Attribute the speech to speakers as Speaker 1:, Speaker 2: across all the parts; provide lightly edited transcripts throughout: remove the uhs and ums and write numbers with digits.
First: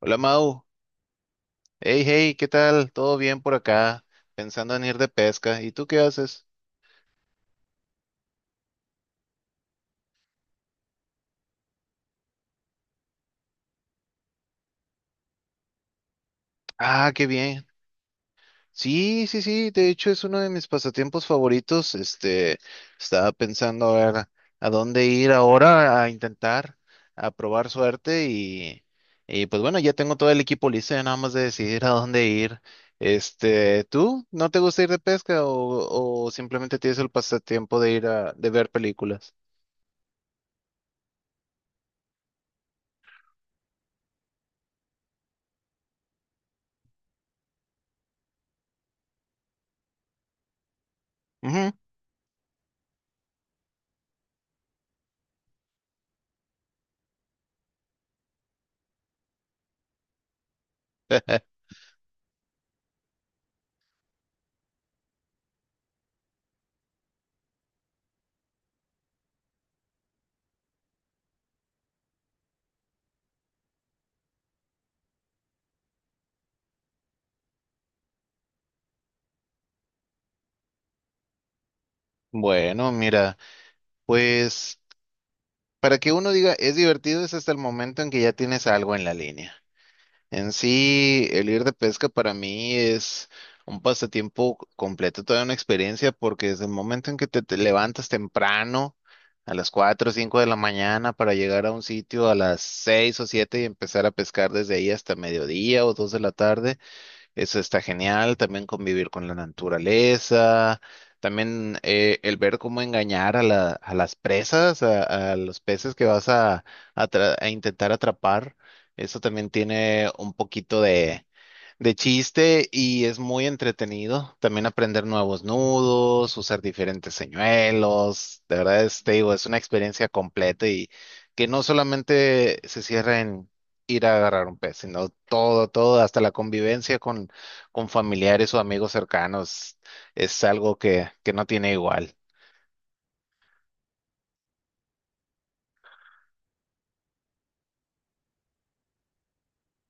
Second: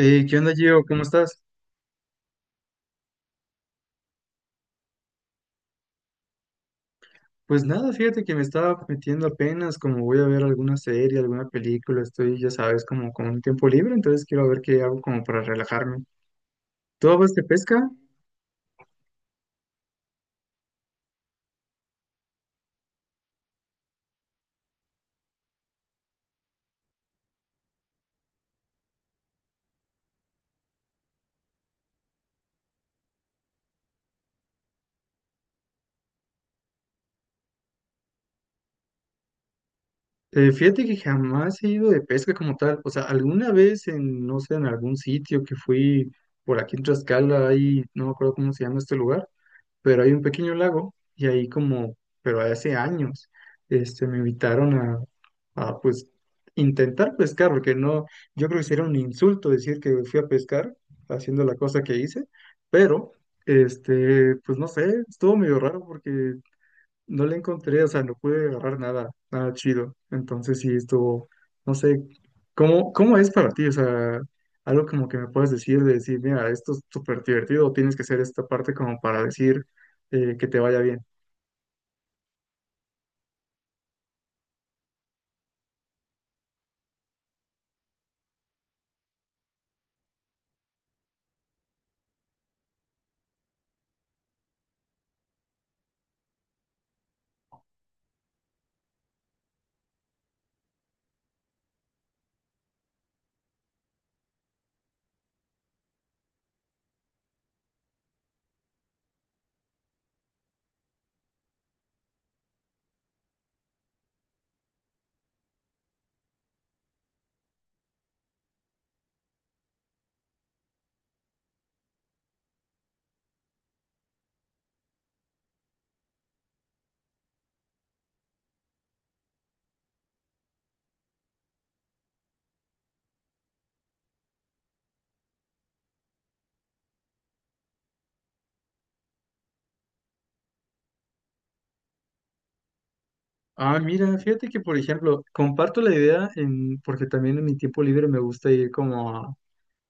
Speaker 1: Hola
Speaker 2: ¿Qué onda,
Speaker 1: Mau,
Speaker 2: Gio? ¿Cómo estás?
Speaker 1: hey hey, ¿qué tal? ¿Todo bien por acá? Pensando en ir de pesca. ¿Y tú qué haces?
Speaker 2: Pues nada, fíjate que me estaba metiendo apenas, como voy a ver alguna serie, alguna película, estoy, ya sabes, como con un tiempo libre, entonces quiero ver qué hago como para relajarme.
Speaker 1: Ah,
Speaker 2: ¿Tú
Speaker 1: qué
Speaker 2: vas de
Speaker 1: bien.
Speaker 2: pesca?
Speaker 1: Sí, sí, sí, de hecho es uno de mis pasatiempos favoritos. Estaba pensando a ver a dónde ir ahora a intentar, a probar suerte y pues bueno, ya tengo todo el equipo listo, ya nada más de decidir a dónde ir. ¿Tú no te gusta ir de pesca o simplemente tienes el pasatiempo de ir de ver películas?
Speaker 2: Fíjate que jamás he ido de pesca como tal, o sea, alguna vez en, no sé, en algún sitio que fui por aquí en Tlaxcala, ahí, no me acuerdo cómo se llama este lugar, pero hay un pequeño lago y ahí
Speaker 1: Ujú.
Speaker 2: como, pero hace años, este, me invitaron a, pues intentar pescar, porque no, yo creo que sería un insulto decir que fui a pescar haciendo la cosa que hice, pero, este, pues no sé, estuvo medio raro porque no le encontré, o sea, no pude agarrar nada, nada chido. Entonces sí estuvo, no sé, ¿cómo, cómo es para ti? O sea, algo como que me puedas decir, de decir, mira, esto es súper divertido, o tienes que hacer esta parte como para decir que te vaya bien.
Speaker 1: Bueno, mira. Pues para que uno diga es divertido es hasta el momento en que ya tienes algo en la línea. En sí, el ir de pesca para mí es un pasatiempo completo, toda una experiencia, porque desde el momento en que te levantas temprano, a las 4 o 5 de la mañana, para llegar a un sitio a las 6 o 7 y empezar a pescar desde ahí hasta mediodía o 2 de la tarde, eso está genial, también convivir con la naturaleza, también el ver cómo engañar a las presas, a los peces que vas a intentar atrapar. Eso también tiene un poquito de chiste y es muy entretenido. También aprender nuevos nudos, usar diferentes señuelos. De verdad, te digo, es una experiencia completa y que no solamente se cierra en ir a agarrar un pez, sino todo, todo, hasta la convivencia con, familiares o amigos cercanos es algo que no tiene igual.
Speaker 2: Ah, mira, fíjate que, por ejemplo, comparto la idea en, porque también en mi tiempo libre me gusta ir como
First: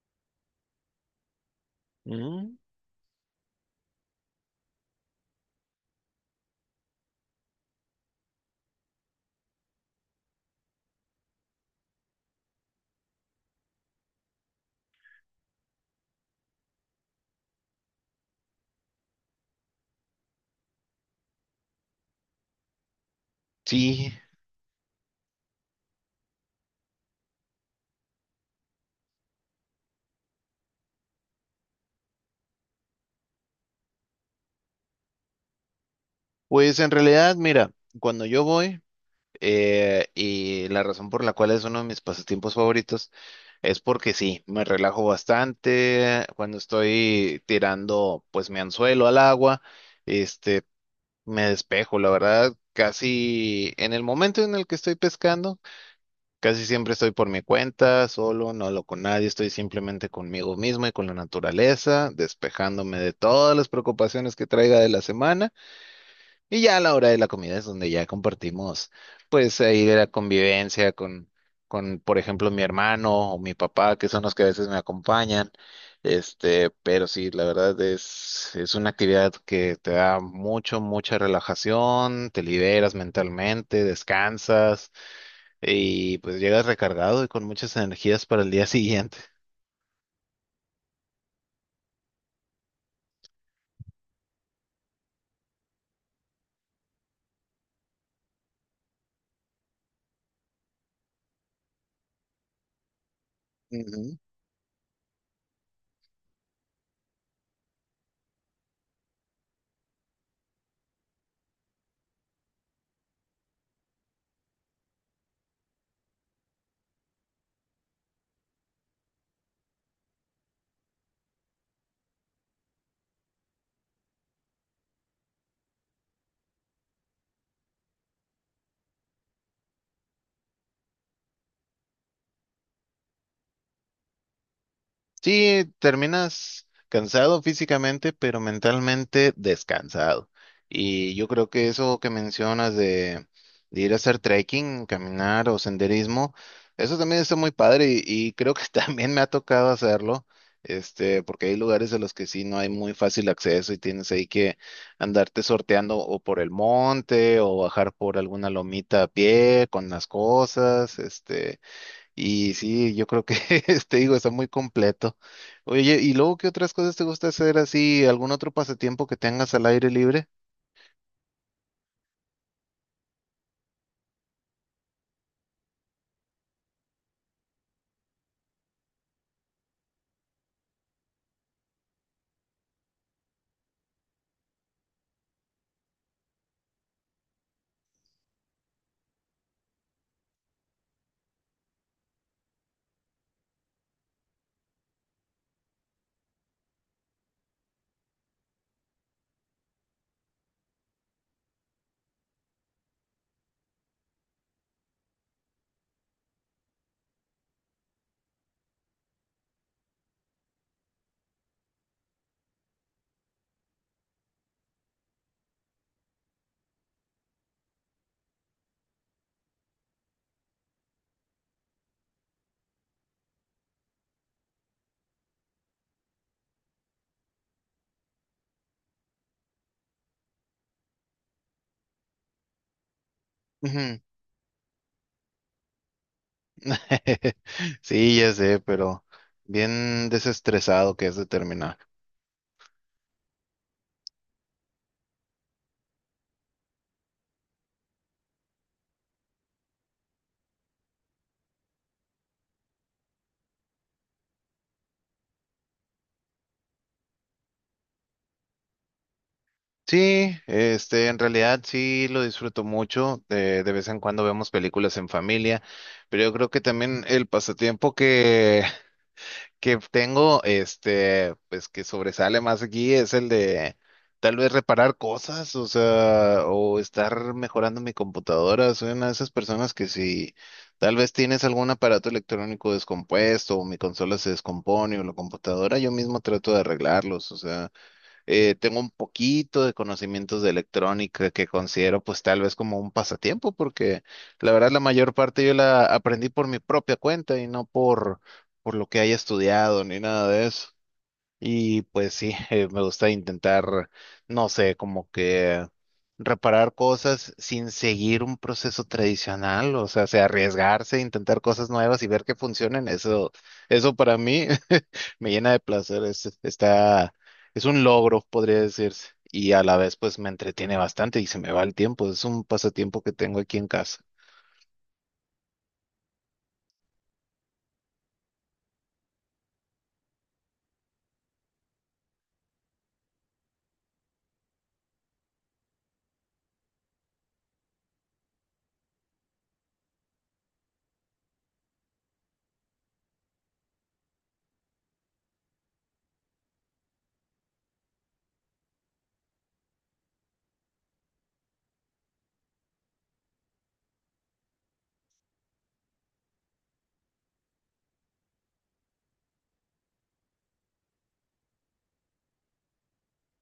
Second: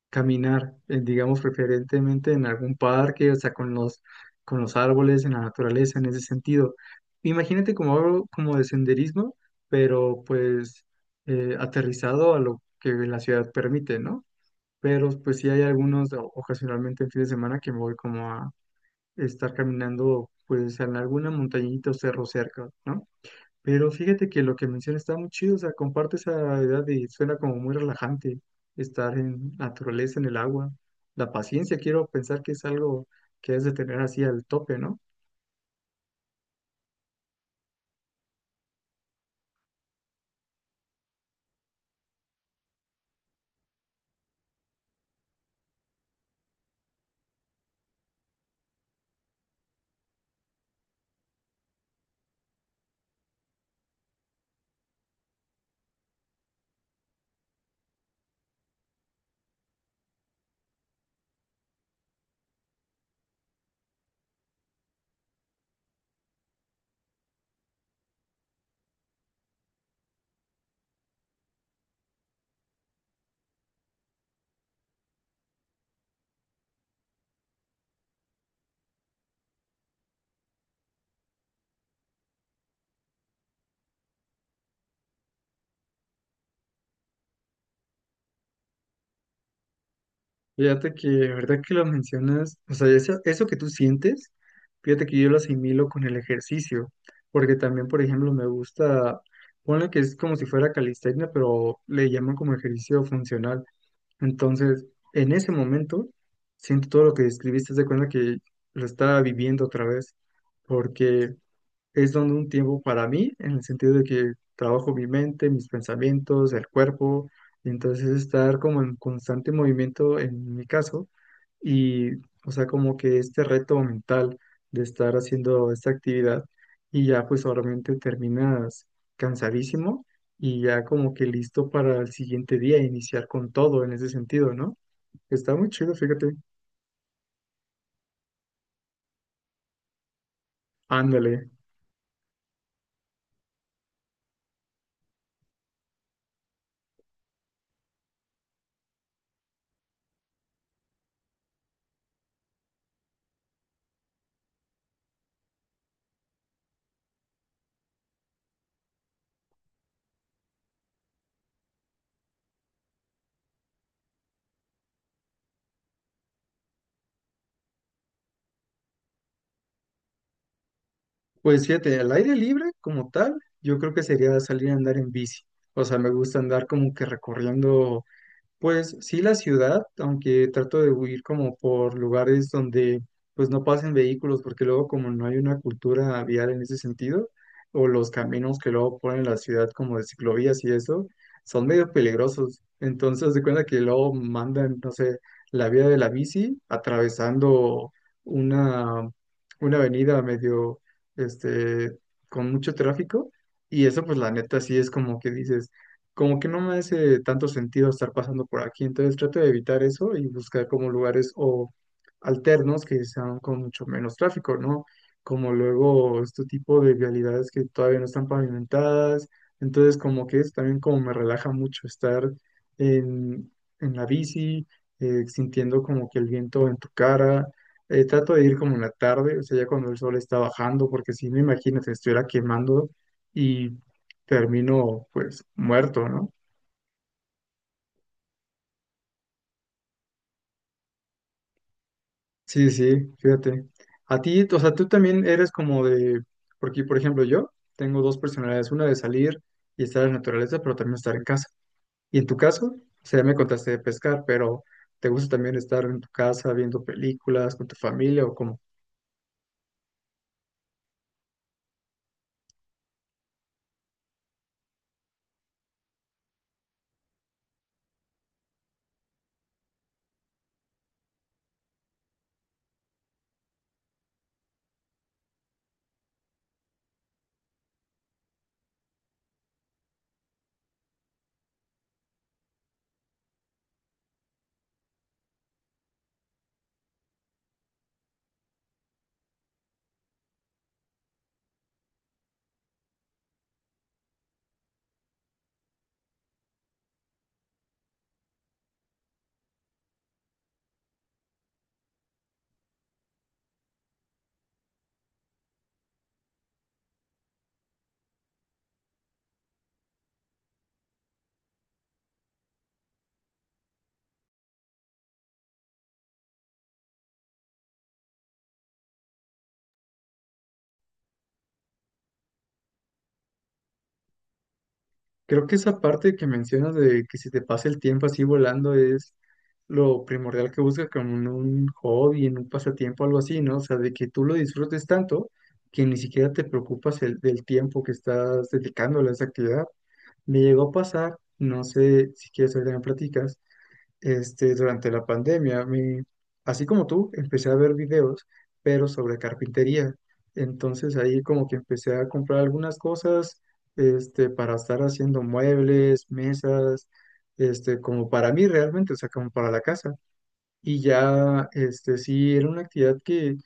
Speaker 2: caminar, digamos, preferentemente en
Speaker 1: Mm,
Speaker 2: algún parque, o sea, con los árboles, en la naturaleza, en ese sentido. Imagínate como algo como de senderismo, pero pues aterrizado a lo que la ciudad permite, ¿no? Pero pues sí hay algunos, o- ocasionalmente en fin de semana, que me voy como a estar caminando, pues en alguna montañita o cerro cerca, ¿no? Pero
Speaker 1: sí,
Speaker 2: fíjate que lo que mencionas está muy chido, o sea, comparte esa edad y suena como muy relajante estar en naturaleza, en el agua. La paciencia, quiero pensar que es algo que has de tener así al tope, ¿no?
Speaker 1: pues en realidad, mira, cuando yo voy, y la razón por la cual es uno de mis pasatiempos favoritos es porque sí, me relajo bastante cuando estoy tirando pues mi anzuelo al agua. Este, me despejo, la verdad, casi en el momento en el que estoy pescando, casi siempre estoy por mi cuenta, solo, no hablo con nadie, estoy simplemente conmigo mismo y con la naturaleza, despejándome de todas las preocupaciones que traiga de la semana. Y ya a la hora de la comida es donde ya compartimos, pues ahí de la convivencia con, por ejemplo, mi hermano o mi papá, que son los que a veces me acompañan. Pero sí, la verdad es una actividad que te da mucho, mucha relajación, te liberas mentalmente, descansas y pues llegas recargado y con muchas energías para el día siguiente.
Speaker 2: Fíjate que, la verdad que lo mencionas, o sea, eso que tú sientes, fíjate que yo lo asimilo con el ejercicio, porque también, por ejemplo, me gusta, ponle que es como si fuera calistenia, pero le llaman como ejercicio funcional.
Speaker 1: Ujú.
Speaker 2: Entonces, en ese momento, siento todo lo que describiste, haz de cuenta que lo estaba viviendo otra vez, porque es donde un tiempo para mí, en el sentido de que trabajo mi mente, mis pensamientos, el cuerpo, y entonces estar como en constante movimiento en mi caso, y o sea, como que este reto mental de estar haciendo esta actividad, y ya pues obviamente terminas cansadísimo y ya como que listo para el siguiente día iniciar con todo en ese sentido, ¿no? Está muy
Speaker 1: Sí,
Speaker 2: chido, fíjate.
Speaker 1: terminas cansado físicamente, pero mentalmente descansado. Y yo
Speaker 2: Ándale.
Speaker 1: creo que eso que mencionas de ir a hacer trekking, caminar o senderismo, eso también está muy padre y creo que también me ha tocado hacerlo, porque hay lugares a los que sí no hay muy fácil acceso y tienes ahí que andarte sorteando o por el monte o bajar por alguna lomita a pie con las cosas. Y sí, yo creo que, te digo, está muy completo. Oye, ¿y luego qué otras cosas te gusta hacer así? ¿Algún otro pasatiempo que tengas al aire libre?
Speaker 2: Pues fíjate, al aire libre como tal, yo creo que sería salir a andar en bici. O sea, me gusta andar como que recorriendo pues sí, la ciudad, aunque trato de huir como por lugares donde pues no pasen vehículos, porque luego como no hay una cultura vial en ese sentido, o los caminos que luego ponen en la ciudad como de ciclovías y eso, son medio peligrosos. Entonces, haz de cuenta que luego mandan, no sé, la vía de la bici atravesando una, una avenida medio, este, con mucho tráfico, y eso pues la neta sí es como que dices como que no me hace tanto sentido estar pasando por aquí, entonces trato de evitar eso y buscar como lugares o alternos que sean con mucho menos tráfico, ¿no? Como luego este tipo de vialidades que todavía no están pavimentadas, entonces como que es también como me relaja mucho estar en, en la bici, sintiendo como que el viento en tu cara. Trato de ir como en la tarde, o sea, ya cuando el sol está bajando, porque si no, imagínate, estuviera quemando y
Speaker 1: Ujú.
Speaker 2: termino pues muerto, ¿no?
Speaker 1: Sí, ya sé, pero bien desestresado que es de terminar.
Speaker 2: Sí, sí, fíjate. A ti, o sea, tú también eres como de, porque por ejemplo yo tengo dos personalidades, una de salir y estar en la naturaleza, pero también estar en casa. Y en tu caso, o sea, ya me contaste de pescar, pero ¿te gusta también estar en tu casa viendo películas con tu familia o cómo?
Speaker 1: Sí, en realidad sí lo disfruto mucho. De vez en cuando vemos películas en familia, pero yo creo que también el pasatiempo que tengo, pues que sobresale más aquí es el de tal vez reparar cosas, o sea, o estar mejorando mi computadora. Soy una de esas personas que si tal vez tienes algún aparato electrónico descompuesto o mi consola se descompone o la computadora, yo mismo trato de arreglarlos, o sea. Tengo un poquito de conocimientos de electrónica que considero pues tal vez como un pasatiempo, porque la verdad la mayor parte yo la aprendí por mi propia cuenta y no por lo que haya estudiado ni nada de eso. Y pues sí, me gusta intentar, no sé, como que reparar cosas sin seguir un proceso tradicional, o sea, se arriesgarse, intentar cosas nuevas y ver que funcionen, eso para mí me llena de placer, es un logro, podría decirse, y a la vez pues me entretiene bastante y se me va el tiempo, es un pasatiempo que tengo aquí en casa.
Speaker 2: Creo que esa parte que mencionas de que si te pasa el tiempo así volando es lo primordial que buscas como en un hobby, en un pasatiempo, algo así, ¿no? O sea, de que tú lo disfrutes tanto que ni siquiera te preocupas el, del tiempo que estás dedicándole a esa actividad. Me llegó a pasar, no sé si quieres ahorita me platicas, este, durante la pandemia, me así como tú, empecé a ver videos, pero sobre carpintería. Entonces ahí como que empecé a comprar algunas cosas, este, para estar haciendo muebles, mesas, este, como para mí realmente, o sea, como para la casa. Y ya, este, sí, era una actividad que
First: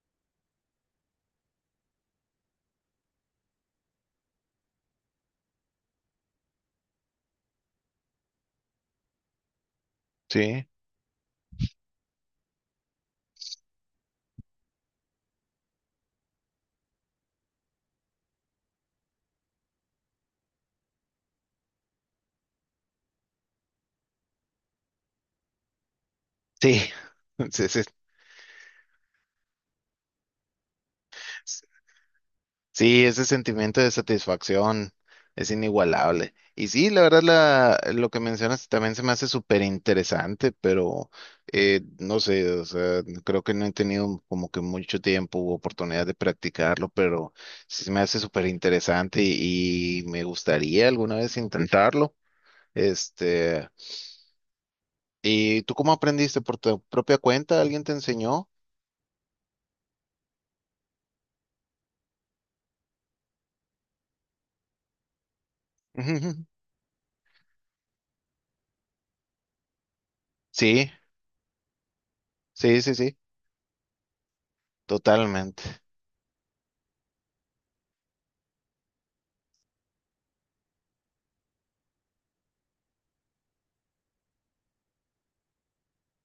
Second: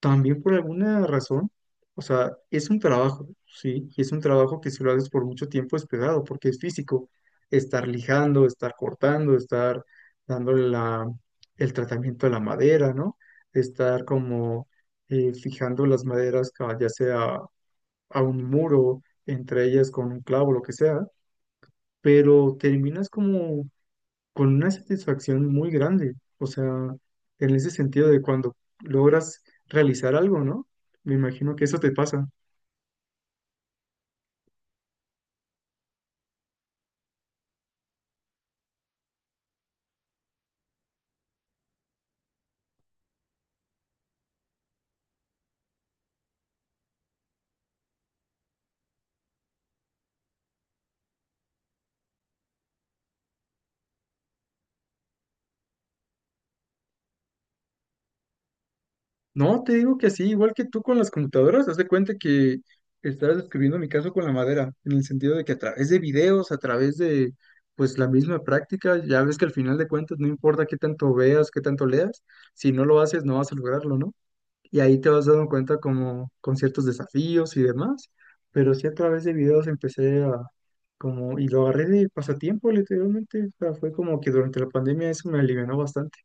Speaker 2: también por alguna razón, o sea, es un trabajo, sí, y es un trabajo que si lo haces por mucho tiempo es pesado, porque es físico, estar lijando, estar cortando, estar
Speaker 1: Sí,
Speaker 2: dándole la, el tratamiento a la madera, ¿no? Estar como fijando las maderas, ca- ya sea a un muro, entre ellas con un clavo, lo que sea, pero terminas como con una satisfacción muy grande, o sea,
Speaker 1: sí,
Speaker 2: en
Speaker 1: sí,
Speaker 2: ese
Speaker 1: sí.
Speaker 2: sentido de cuando logras realizar algo, ¿no? Me imagino que eso te pasa.
Speaker 1: Sí, ese sentimiento de satisfacción es inigualable. Y sí, la verdad, lo que mencionas también se me hace súper interesante, pero no sé, o sea, creo que no he tenido como que mucho tiempo u oportunidad de practicarlo, pero sí se me hace súper interesante y me gustaría alguna vez intentarlo. Este, ¿Y tú cómo aprendiste? ¿Por tu propia cuenta? ¿Alguien te enseñó?
Speaker 2: No, te digo que así, igual que tú con las computadoras, haz de cuenta que estás describiendo mi caso con la madera, en el sentido de que a través de videos, a través de pues la misma práctica, ya ves que al final de cuentas no importa qué
Speaker 1: Sí,
Speaker 2: tanto veas, qué tanto leas, si
Speaker 1: sí,
Speaker 2: no
Speaker 1: sí,
Speaker 2: lo
Speaker 1: sí,
Speaker 2: haces no vas a lograrlo, ¿no? Y ahí te vas dando cuenta
Speaker 1: totalmente.
Speaker 2: como con ciertos desafíos y demás, pero sí a través de videos empecé a como, y lo agarré de pasatiempo literalmente, o sea, fue como que durante la pandemia eso me alivianó bastante,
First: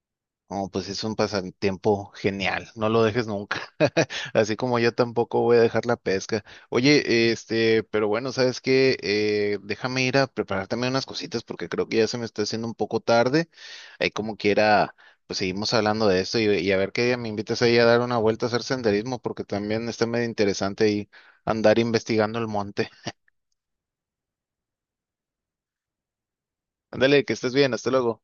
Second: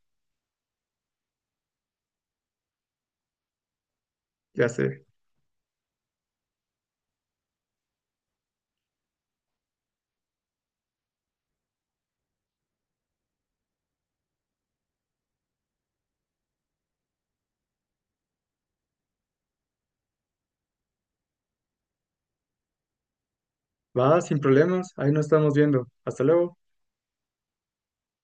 Speaker 1: Oh, pues es un pasatiempo genial, no lo dejes nunca. Así
Speaker 2: ya
Speaker 1: como yo
Speaker 2: sé,
Speaker 1: tampoco voy a dejar la pesca. Oye, pero bueno, ¿sabes qué? Déjame ir a preparar también unas cositas porque creo que ya se me está haciendo un poco tarde. Ahí como quiera, pues seguimos hablando de esto y a ver qué día me invitas ahí a dar una vuelta a hacer senderismo porque también está medio interesante ahí andar investigando el monte.
Speaker 2: va sin problemas, ahí nos estamos viendo, hasta luego.
Speaker 1: Ándale, que estés bien, hasta luego.